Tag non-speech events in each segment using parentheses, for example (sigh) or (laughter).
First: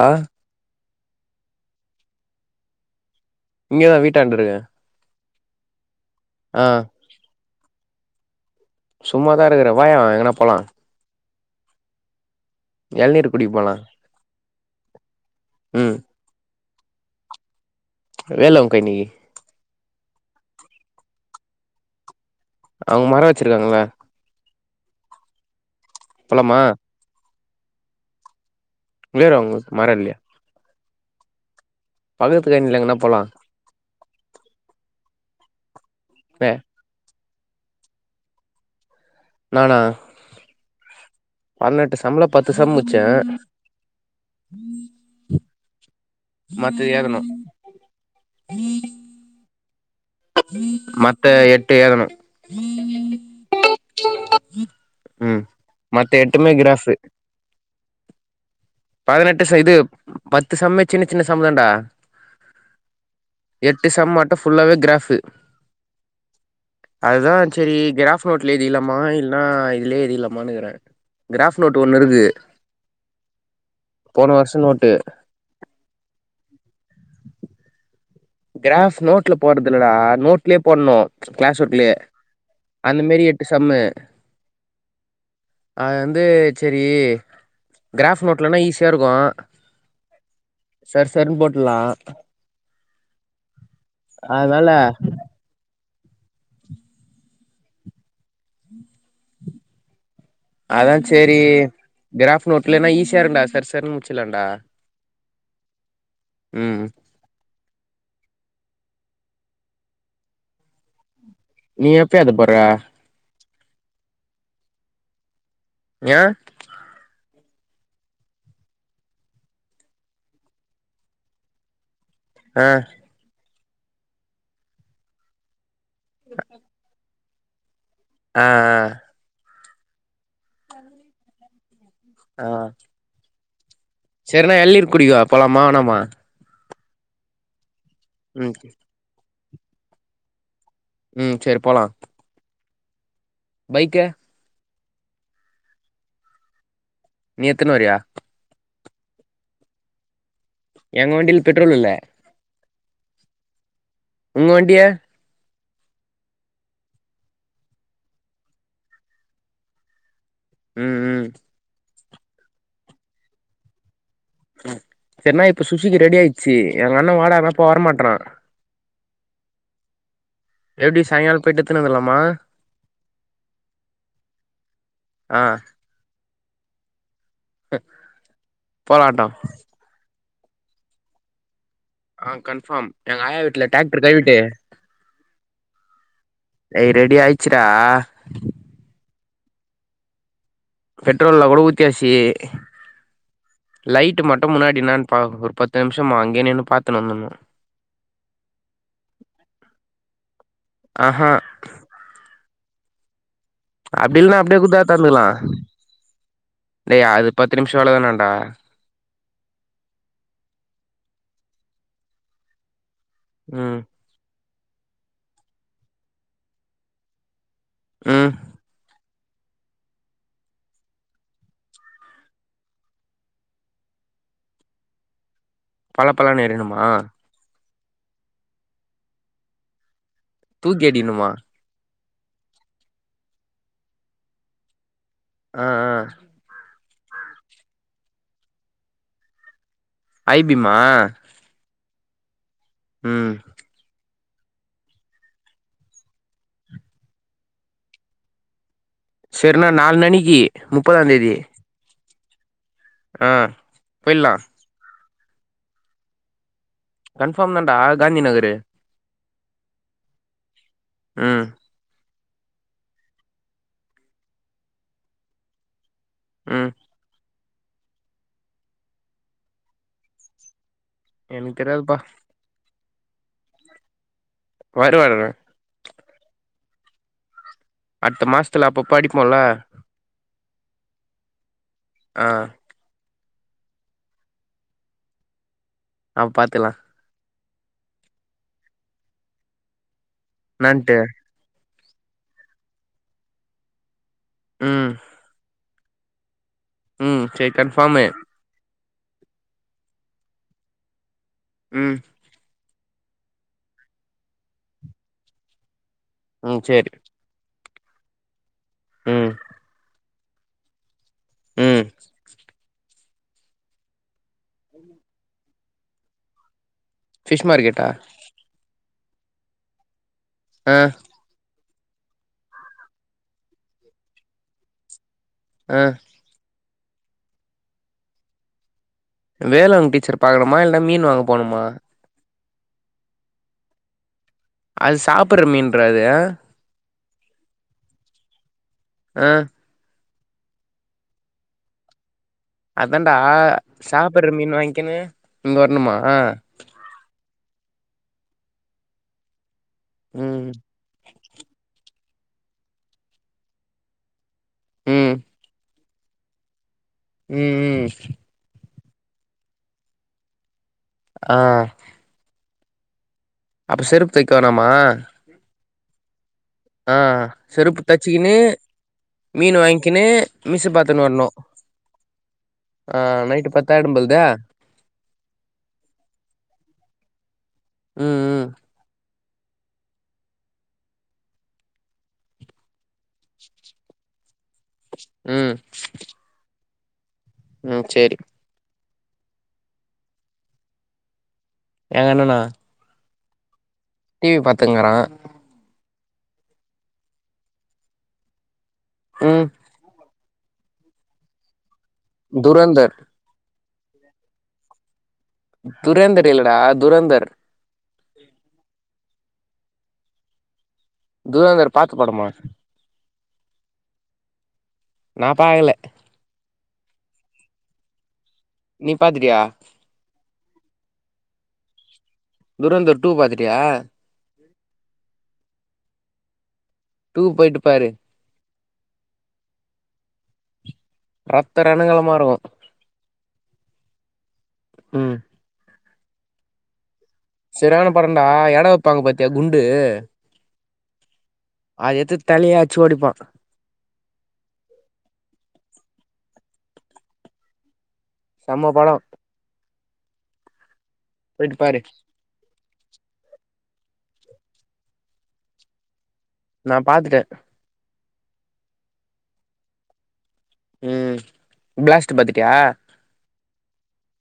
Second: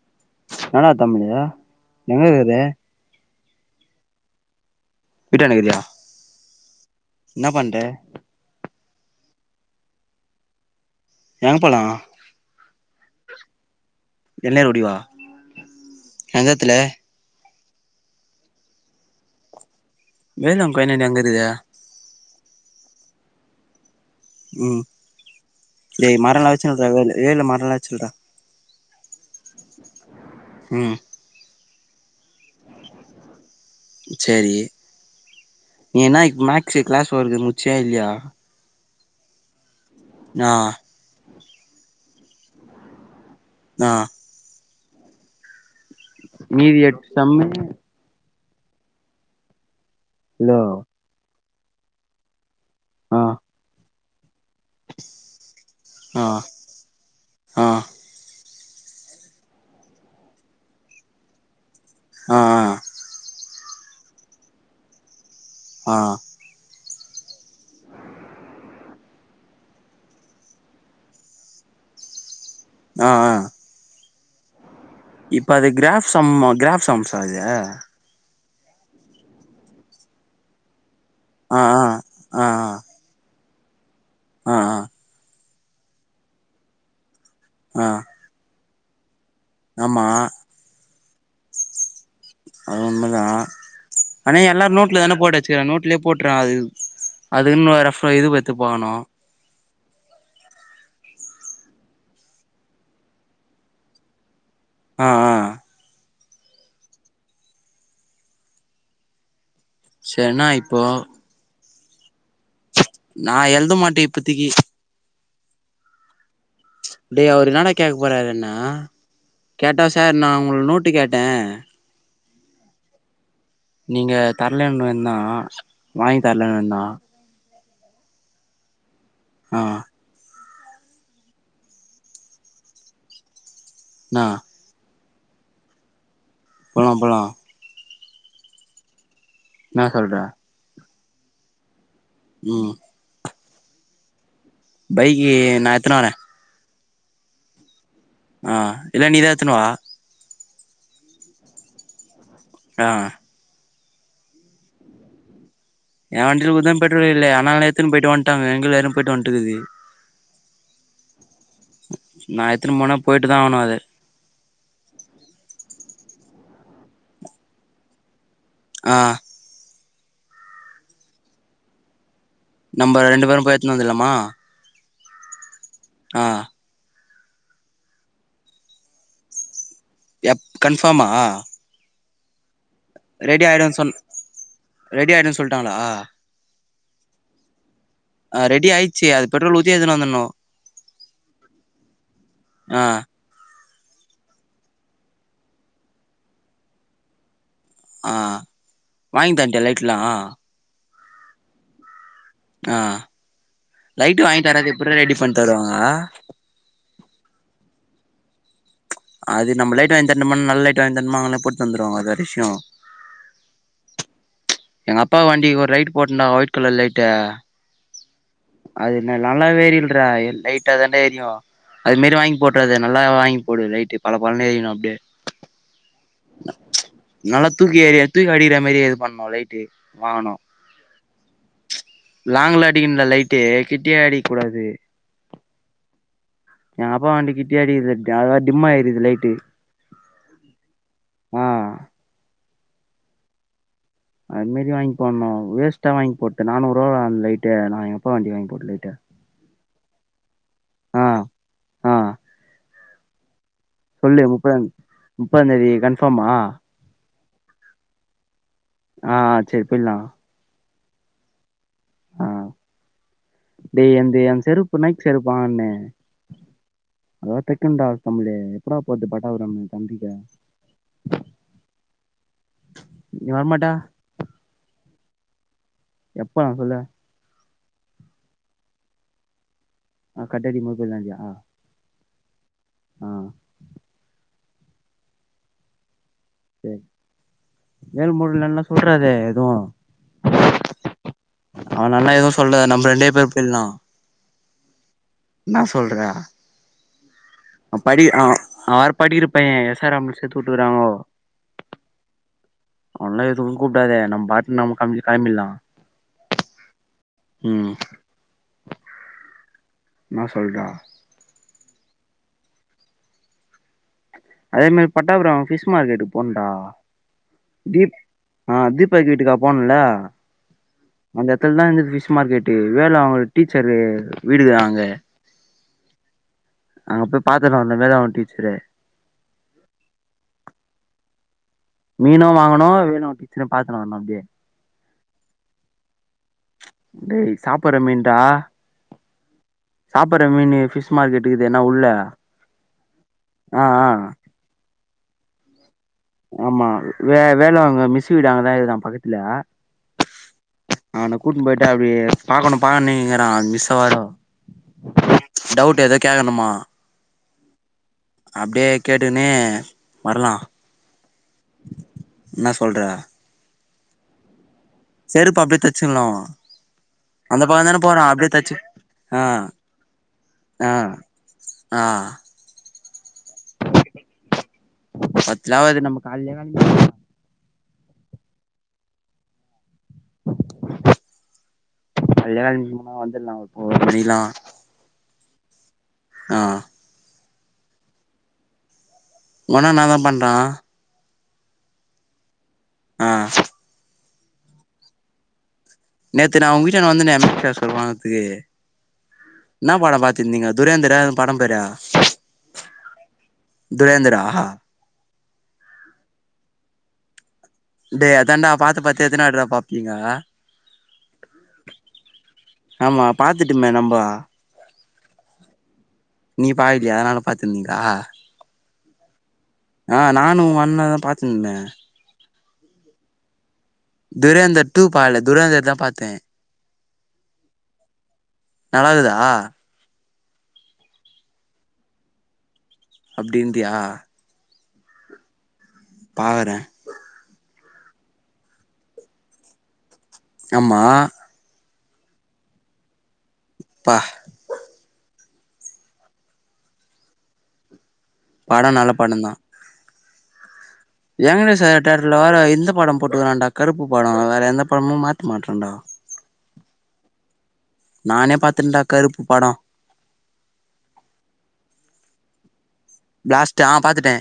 ஆ நானா தமிழு எங்கருக்குது இங்கெதா வீட்டாண்ட்ருக்க வீட்டாண்டருக்குரியா ஆ இன்னா பண்ற சும்மாதா இருக்குற வாயா எங்கனா போலா எங் போலா எள்நீரு குடிக்க போலா என்ன இப்டி வா ம் எந்தெட்த்துல வேளாங்கண்ணி வேளாங்கண்ணினா எங்கருக்கு அவ்ங்க மர வச்சிருக்காங்கள ம் ஏய் மரலா போலாமா வச்சிருந்தாங்கள ஏழு மரலா வச்சுருக்குடா இங்கேரு அவ்ங்களுக்கு மர இல்லயா ம் பக்கத்துலருந்து எங்கன்னா போலா சேரி நீ இன்னா இப் ஏ மேக்ஸு கிளாஸ் வொர்க்கு முட்ச்சியா இல்லையா நானா ஆ பதினெட்டு சம்ல பத்து சம் முட்ச்சே ஆ மீதி மத்தது எட் எழுதணு சம்மு ஹலோ மத்த எட்டு எழ்தனு ஆ ம் மத்த ஆ எட்டுமே கிராஃபு ஆ பதுனெட்டு ச இது பத்து சம்மே சின்ன சின்ன சம்மு தான்டா ஆ ஆ எட்டு சம் மட்டு ஃபுல்லாவே கிராஃபு ஆ அதுதான் செரி கிராஃப் நோட்ல எழ்திகிலாமா இல் லனா இதுலே எதில்லாமானுக்கிறே கிராஃப் நோட் ஒன்னு இருக்கு ஆ ஆ போன வர்ஷ நோட்டு இப்ப அது கிராஃப் சம்மா கிராஃப் சம்ஸா அது கிராஃப்ஸ் நோட்ல போட்றதில்லடா நோட்லே போட்ணு கிளாஸ் ஆ ஒர்க்லே ஆ அந்த மாரி எட்டு சம்மு ஆ ஆ அது வந்து செரி ஆ கிராஃப் நோட்லனா ஈஸியா இருக்கு ஆமா சர் சர்ன்னு போட்டுல்லா அது உண்மதா ஆனா அதனால எல்லாரு நோட்ல தானே போட்டு வச்சுக்குறாங்க நோட்லேப் போட்றே அது அதுக்குன்னு ஒரு ரஃப்ல இது வர்த்து பாக்கணு அதா சேரி கிராஃப் நோட்லனா ஈஸியா இருக்குடா சர் சர்ன்னு முட்ச்சிற்லாடா ஆ ஆ ம் செரினா இப்போ நீ எப்ப அதப் போட்ற நா எழுத மாட்டே இப்பத்திக்கி ஏ டே அவருன்னாடா கேட்க போறாரு என்ன கேட்டா சார் நான் உங்கள நோட்டு கேட்டே ஆ நீங்க தரலன் வேண்ணா வாங்கி தரலன்னு வேண்ணா அ அ ஆ அ என்னா சரினா எளநீர் குடிக்கவா போலாமா வேனாமா ஆ போலா ம்‌ கே ன்னா சொல்ற ம் சரி போலா ம் பைக்கு பைக்கி நா எத்துனு வரே நீ எத்துன்னு வரியா ஆ இல்ல நீதாத்தனுவா எங்க வண்டியில பெட்ரோல் இல்ல ஆ உங்க வண்டிய என் வண்டில கூடத பெட்ரோல் இல்ல ஆனால எத்துன்னு போயிட்டு வன்ட்டாங்க எங்கத்ல யாரோ போயிட்டு வன்ட்டுக்குது ம் ம் நா எத்தின்னு போன போயிட்டு தாகனு அது ஏனா இப்ப சுசிக்கு ரெடி ஆயிட்ச்சு எங்க அண்ண வாடானா ப்போ வரமாட்றா ஆ எப்டி சாய்ங்கால போயிட்டு எத்துன்னு வந்தட்லாமா நம்ப ரெண்டு பேரு போயி எத்துன்னு வந்துட்லாமா ஆ ஆ போராட்டோ எப் கன்ஃபார்மா ஆ கன்ஃபார்ம் எங்க ஆயா ரெடி வீட்ல ஆயிடுன்னு சொன் ட்ராக்டர் கழுவிட்டு ரெடி ஆயிடுன்னு சொல்லிட்டாங்களா ஏய் ரெடி ஆயிச்சுட்ரா ஆ ரெடி ஆயிடுச்சு அது பெட்ரோல் ஊத்தி எத்துனு வந்துணு பெட்ரோல்ல கூட ஊத்தியாசி ஆ லைட் மட்டும் முன்னாடி நான் பா ஒரு பத்து நிமிஷம் அங்கயேன்னின்னு பாத்துனு வந்தனு ஆ வாங்கிதன்ட்டியா லைட்லா ஆஹ ஆ லைட் அப்டில்லன்னா வாங்கி அப்டியே தராது குடுத்தா எப்புட்றா ரெடி எத்தாந்துக்கலா பண்ணி தருவாங்க டேய் அது பத் (unintelligible) தானண்டா அது நம்ம லைட் வாங்கி தனும நல்ல லைட் வாங்கி தரணமா அஸங்களே போட்டு தந்துருவாங்க அது ஒரு விஷய ம் எங்க அப்பா வண்டி ஒரு ரைட் போட்டந்தா ஒயிட் கலர் லைட்டு ம் அது நல்லா வேரியல்ற லைட்டா தாண்டே எரியு அது மாரி வாங்கி போட்றாத நல்லா வாங்கி போடு லைட்டு பல பலனு எரியணு அப்டியே பழ பழன்னு எரியணுமா நல்லா தூக்கி ஏறி தூக்க அடிக்கிற மாரி எது பண்ணணு லைட்டு வாங்கணு தூக்கி எறிணுமா லாங்ல அடிக்கும்ல லைட்டு கிட்டியே அடிக்க கூடாது ஆ ஆ அப்பு வண்டி கிட்டயே அடிக்குது அதாவது டிம்மா எரியுது லைட்டு ஐபீமா ஆ ம் அதுமாரி வாங்கி போட்ணு வேஸ்ட்டா வாங்கி போட்டே நானூறு ரூவா லைட்டு நா எங்க அப்பா வண்டி வாங்கி போட்ட லைட்டு செருண்ணா நால்னணிக்கி ஆ முப்பதாந்தேதி ஆ ஆ சொல்லு போய்ட்லா முப்பதா முப்பதாந்தேதி கன்ஃபாமா கன்ஃபாம் தான்டா காந்தி நகரு ஆ ஆ செரி போய்லா ம் ஆ டேய் என்து ஏ செருப்பு நைக் செருப்பான்னே ம் அதாவது தைக்குண்டா தமிழு எப்புற்றா போது பட்டாவரம் தம்பிக்க எனக்கு தெரியாதுப்பா நீ வரமாட்ட வருவாறனே எப்ப நா சொல்ல அடுத்த மாசத்துல அப்ப அப்ப படிப்போம்ல ஆ கட்டடிக்கும் போது போய்லா இல்லயா ஆ ஆ ஆ பாத்துல்லா மேல் முருலல்லா சொல்றாதே எதுவு நன்ட்டு அவனான்ட எதுவு சொல்லாத நம்ம ரெண்டே பேர் போய்லா ம் நா சொல்ற ம் சரி அவ படி கன்ஃபார்மு ஆ அவர் படிக்கிற பையே எஸ் ஆர் ரம்ல சேத்து விட்டுருக்குறாங்கோ ம் ஒன்ன எதுவு கூப்டாத நம்ம பாட்னு நம்ம காம்லி கெளம்பில்லா ம் சேரி ம் ம் ம் என்னா சொல்டா ம் அதே மாரி பட்டாபுரம் பிஷ் மார்க்கெட் போனன்டா ஃபிஷ் மார்க்கெட்டா தீப் ஆ தீப் ப் பாக்கெட்டுக்கா போனல்ல ஆ அந்த எடத்துல தா இருந்தது பிஷ் மார்க்கெட்டு் வேல வாங்குற அவுங்க டீச்சரு வீடுதா அங்க ஆ அங்க போய் பாத்துட்டு வந்தே வேல வாங்குற டீச்சரு வேல வாங்ற டீச்சர பாக்கலாமா இல்ல மீன் வாங்கப் மீனு வாங்கணு வேல வாங்குற டீச்சரையு பாத்துணு வரணு அப்டியே அது சாப்புட்ற மீன்ரா அது டேய் சாப்புட்ற மீன் டா ஆ சாப்புட்ற மீனு பிஷ் மார்கெட்டு இருக்குதேன உள்ள அதான்டா ஆ ஆ சாப்புட்ற மீன் வாங்கிக்கினு இங்க வரணுமா ஆமா வே வேலவாங்குற மிஸ் வீடு அங்கதா இருக்குதா பக்கத்துல ம் அவ்ன கூட்ன்ட்டு போயிட்டா அப்டி பாக்கணு பாக்கனு ங்கிற மிஸ்ஸவேரோ ம் டவுட்டு ஏதோ கேக்கணுமா ம் ம் அப்டியே கேட்டுகின்னே வரலா ஆ என்ன சொல்ற அப் செருப் தைக்க வோணாம சில்லா ஆ ஆ செருப்பு தச்சிக்கின்னு தச்சு ஆ மீன் வாங்கிக்கின்னு ஆ மிஸ்ஸு பாத்துன்னு வரணு ஆ ஆ நைட்டு் பத்தாயிடும்பல்தே பத்ல ஆவாது நம்ம கால்லே கழ (inaudible) ம் ம் (unintelligible) வந்துடலா (unintelligible) மணிலா ம் ஆ ம் செரி உங்கண்ண என்னாதா பண்றா எங்க அண்ணனா ஆ டிவி பாத்துங்கிறா நேத்து நான் உங்க வீட்டான்ட வந்தனே (unintelligible) வாங்க்ரதுகு ம் என்னா பட பாத் பாத்திந்திங்க துரேந்திரா அந்த படம் பேரு துரேந்தர் துரேந்திர்ரா துரேந்தர் இல்லடா துரந்தர் டே அதாண்டா பாத்து பாத்து எத்தினி வார்ட்டிடா பாப்பீங்க துரேந்தர் பாத்த படமா ஆமா பாத்துட்டுமே நம்ப நா பாகல்ல நீ பாகலையா அதனால பாத்திந்தீங்களா நீ பாத்திடியா நான்தா பாத்துந்தே துரேந்தர் டூ பாத்துட்டியா துரேந்தர் டூ பாக்கல துரேந்தர் தா பாத்தே டூ போய்ட்டு பாரு நல்லாக்தா இரத்த இரனங்களமா இருக்கு அப்டின்றியா ம் பாகறே செரியான பட டா எட வெப்பாங்க பாத்தியா குண்டு ஆம்மா அத எத்து தலையே அச்சு ஒடிப்பா ப்பா பட செம்ம நல்ல படோ படந்தா போயிட்டு ஏங்கனேச பாரு தேட்ருல வேர இந்தப் இந்த படம் போட்டுக்கிறான்டா கருப்பு பட வேற எந்த படமு மாத்த மாட்றான்டா நா பாத்துட்டே நானே பாத்துட்டன்டா கருப்பு படம் உம் பிளாஸ்ட்டு பாத்துட்டியா பிளாஸ்ட் ஹ பாத்துட்டே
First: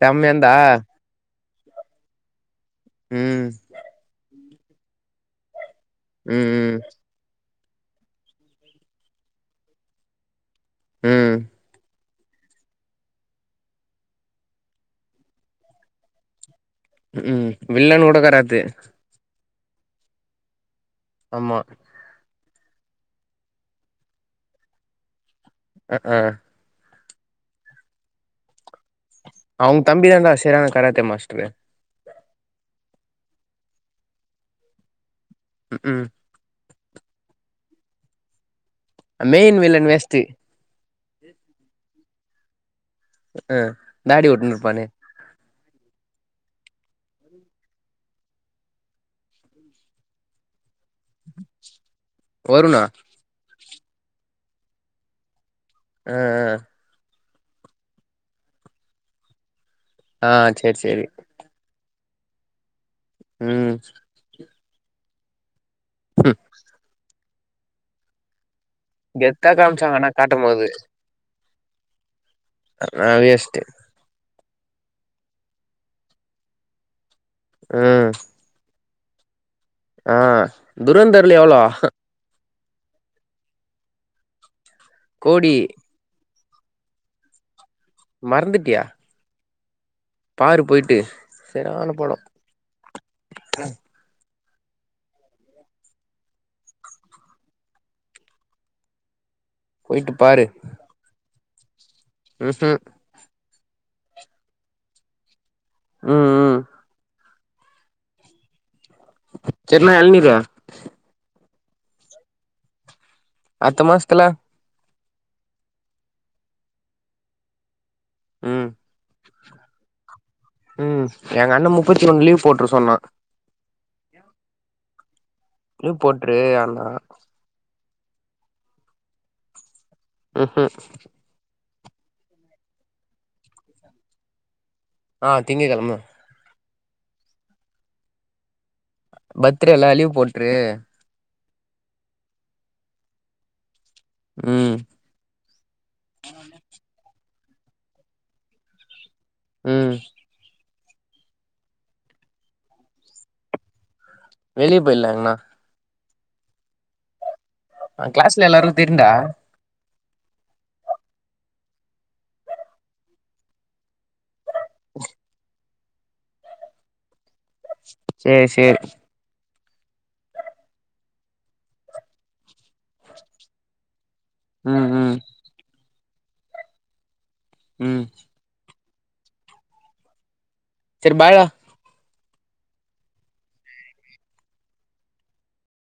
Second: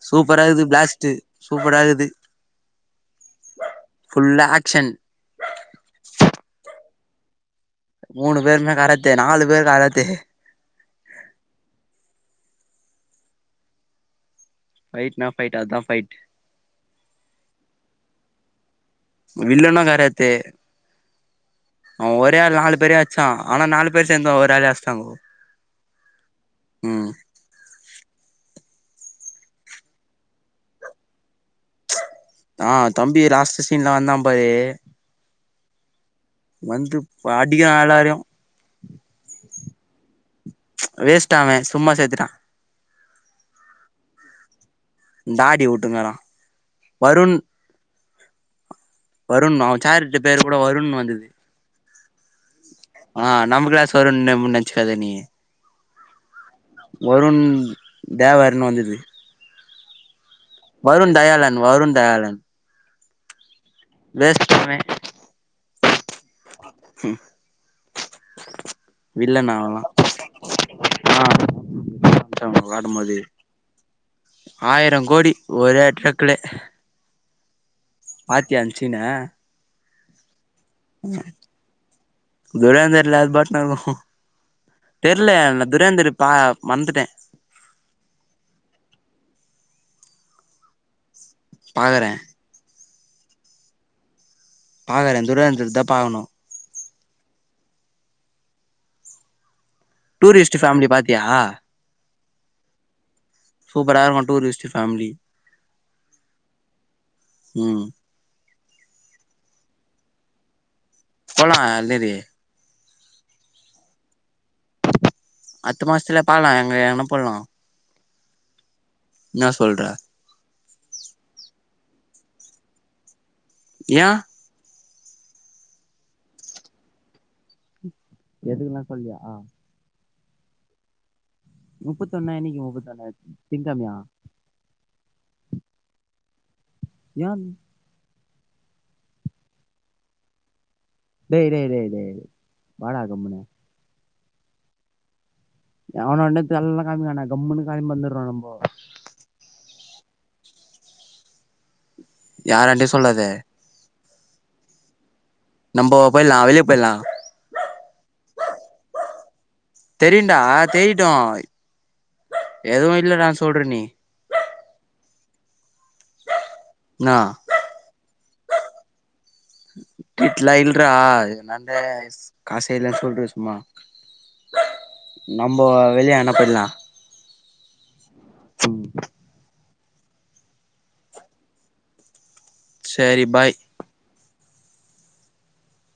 செம்மையா சூப்பரா இருந்தா இருக்குது பிளாஸ்ட்டு சூப்பரா இக்குது ம் க்ஷன் ம் ம் மூணு பேருமே கராத்தே நாலு பேர் கராத்தே ம் பைட் நா பைட் அதா பைட் ம் வில்லகூட கராத்தே வில்லனு கராத்தே ஆம்மா செம்மையா நாலு பேர அச்சா ஆனா நாலு பேர் சேர்ந்து ஒரு ஆள அச்சுட்டாங்க ஆ ம் அவங்க தம்பிதாண்டா சேரியான கராத்த மாஸ்டரு ஆ தம்பி லாஸ்ட் சீன்ல வந்தா பாரு ம் ம் வந்து அடிகரா எளாரயு மெயின் வில்லன் வேஸ்ட்டு வேஸ்ட் ஆ அவ சும்மா சேத்துட்டா ஆ தாடி வுட்டுனுருப்பானே தாடி வுட்டுங்காரா வருண் வருண் அவ சாரிட்ட பேரு கூட வருண்னு வந்துது வருணா ஆ நம்ம கிளாஸ் வருண் நெனச்சுக்காத நீ ம் ம் வருண் தேவர்னு வந்துது ஆ ஆ சேரி சேரி வருண் தயாலன் வருண் தயாலன் ம் வேஸ்ட் (inaudible) ம் வில்லனா கெத்தா காமிச்சாங்க ஆனா அவனெல்லா காட்டும்போது ஆ வேஷ்டு ஆயிரம் கோடி ஒரே டிரக்குல ம் சீனா ஆ துரந்தர்ல எவ்ளோ துரேந்திரல அது பாட்டின இருக்கு கோடி தெரியல துரேந்திரி பா வந்துட்டே மறந்துடியா பாரு போயிட்டு சரியான பாக்குறே படம் பாக்கற துரந்தர்தா பாக்கணும் போயிட்டு டூரிஸ்ட் பேமிலி பாத்தியா உம் ம் சுப்பரா இருக்கு டூரிஸ்ட் பேமிலி ம் ம் ம் செரினா எழநீர் போலா லிரி அட்த்த மாசத்ல அட்த்த மாசத்ல பாக்லா எங்கனா போலா ம் இன்னா சொல்ற ம் எங்க அண்ண முப்பத்தி ஒன் லீவ் போட்ர சொன்னா ஏ லீவ் போட்ரு ஆனா எதுக்கெல்லா சொல்லியா ம் ஹூ முப்பத் ஒன்னா அன்னைக்கி முப்பத்த ஒன்னா திங்கெழமியா ஆ திங்ககெழம யான் பர்த்டே இல்ல லீவ் போட்ரு டேய் டேய் டேய் டேய் வாடா கமுன்னு ம் எவனான்ட இப்பெல்லா காமிக்க வேணா கம்முனு கெளம்பி வந்துரோ நம்போ ம் யாரண்ட சொல்லாத வெளிய போய்லா எங்கனா நம்போ போய்லா வெளிய போய்லா ஆ கிளாஸ்ல எல்லாரு தெருண்டா தெரியுன்டா தெரியிட்டு எதுவு இல்ல நா சொல்ற நீ (inaudible) இன்னா சேரி சேரி இட்லா இல்றா என்னான்ட காசே இல்லன் சொல்றா சும்மா ம் ம் நம்போ வெளிய எங்கனா போய்ட்லா ம் செரி பாய் டா செரி பாய்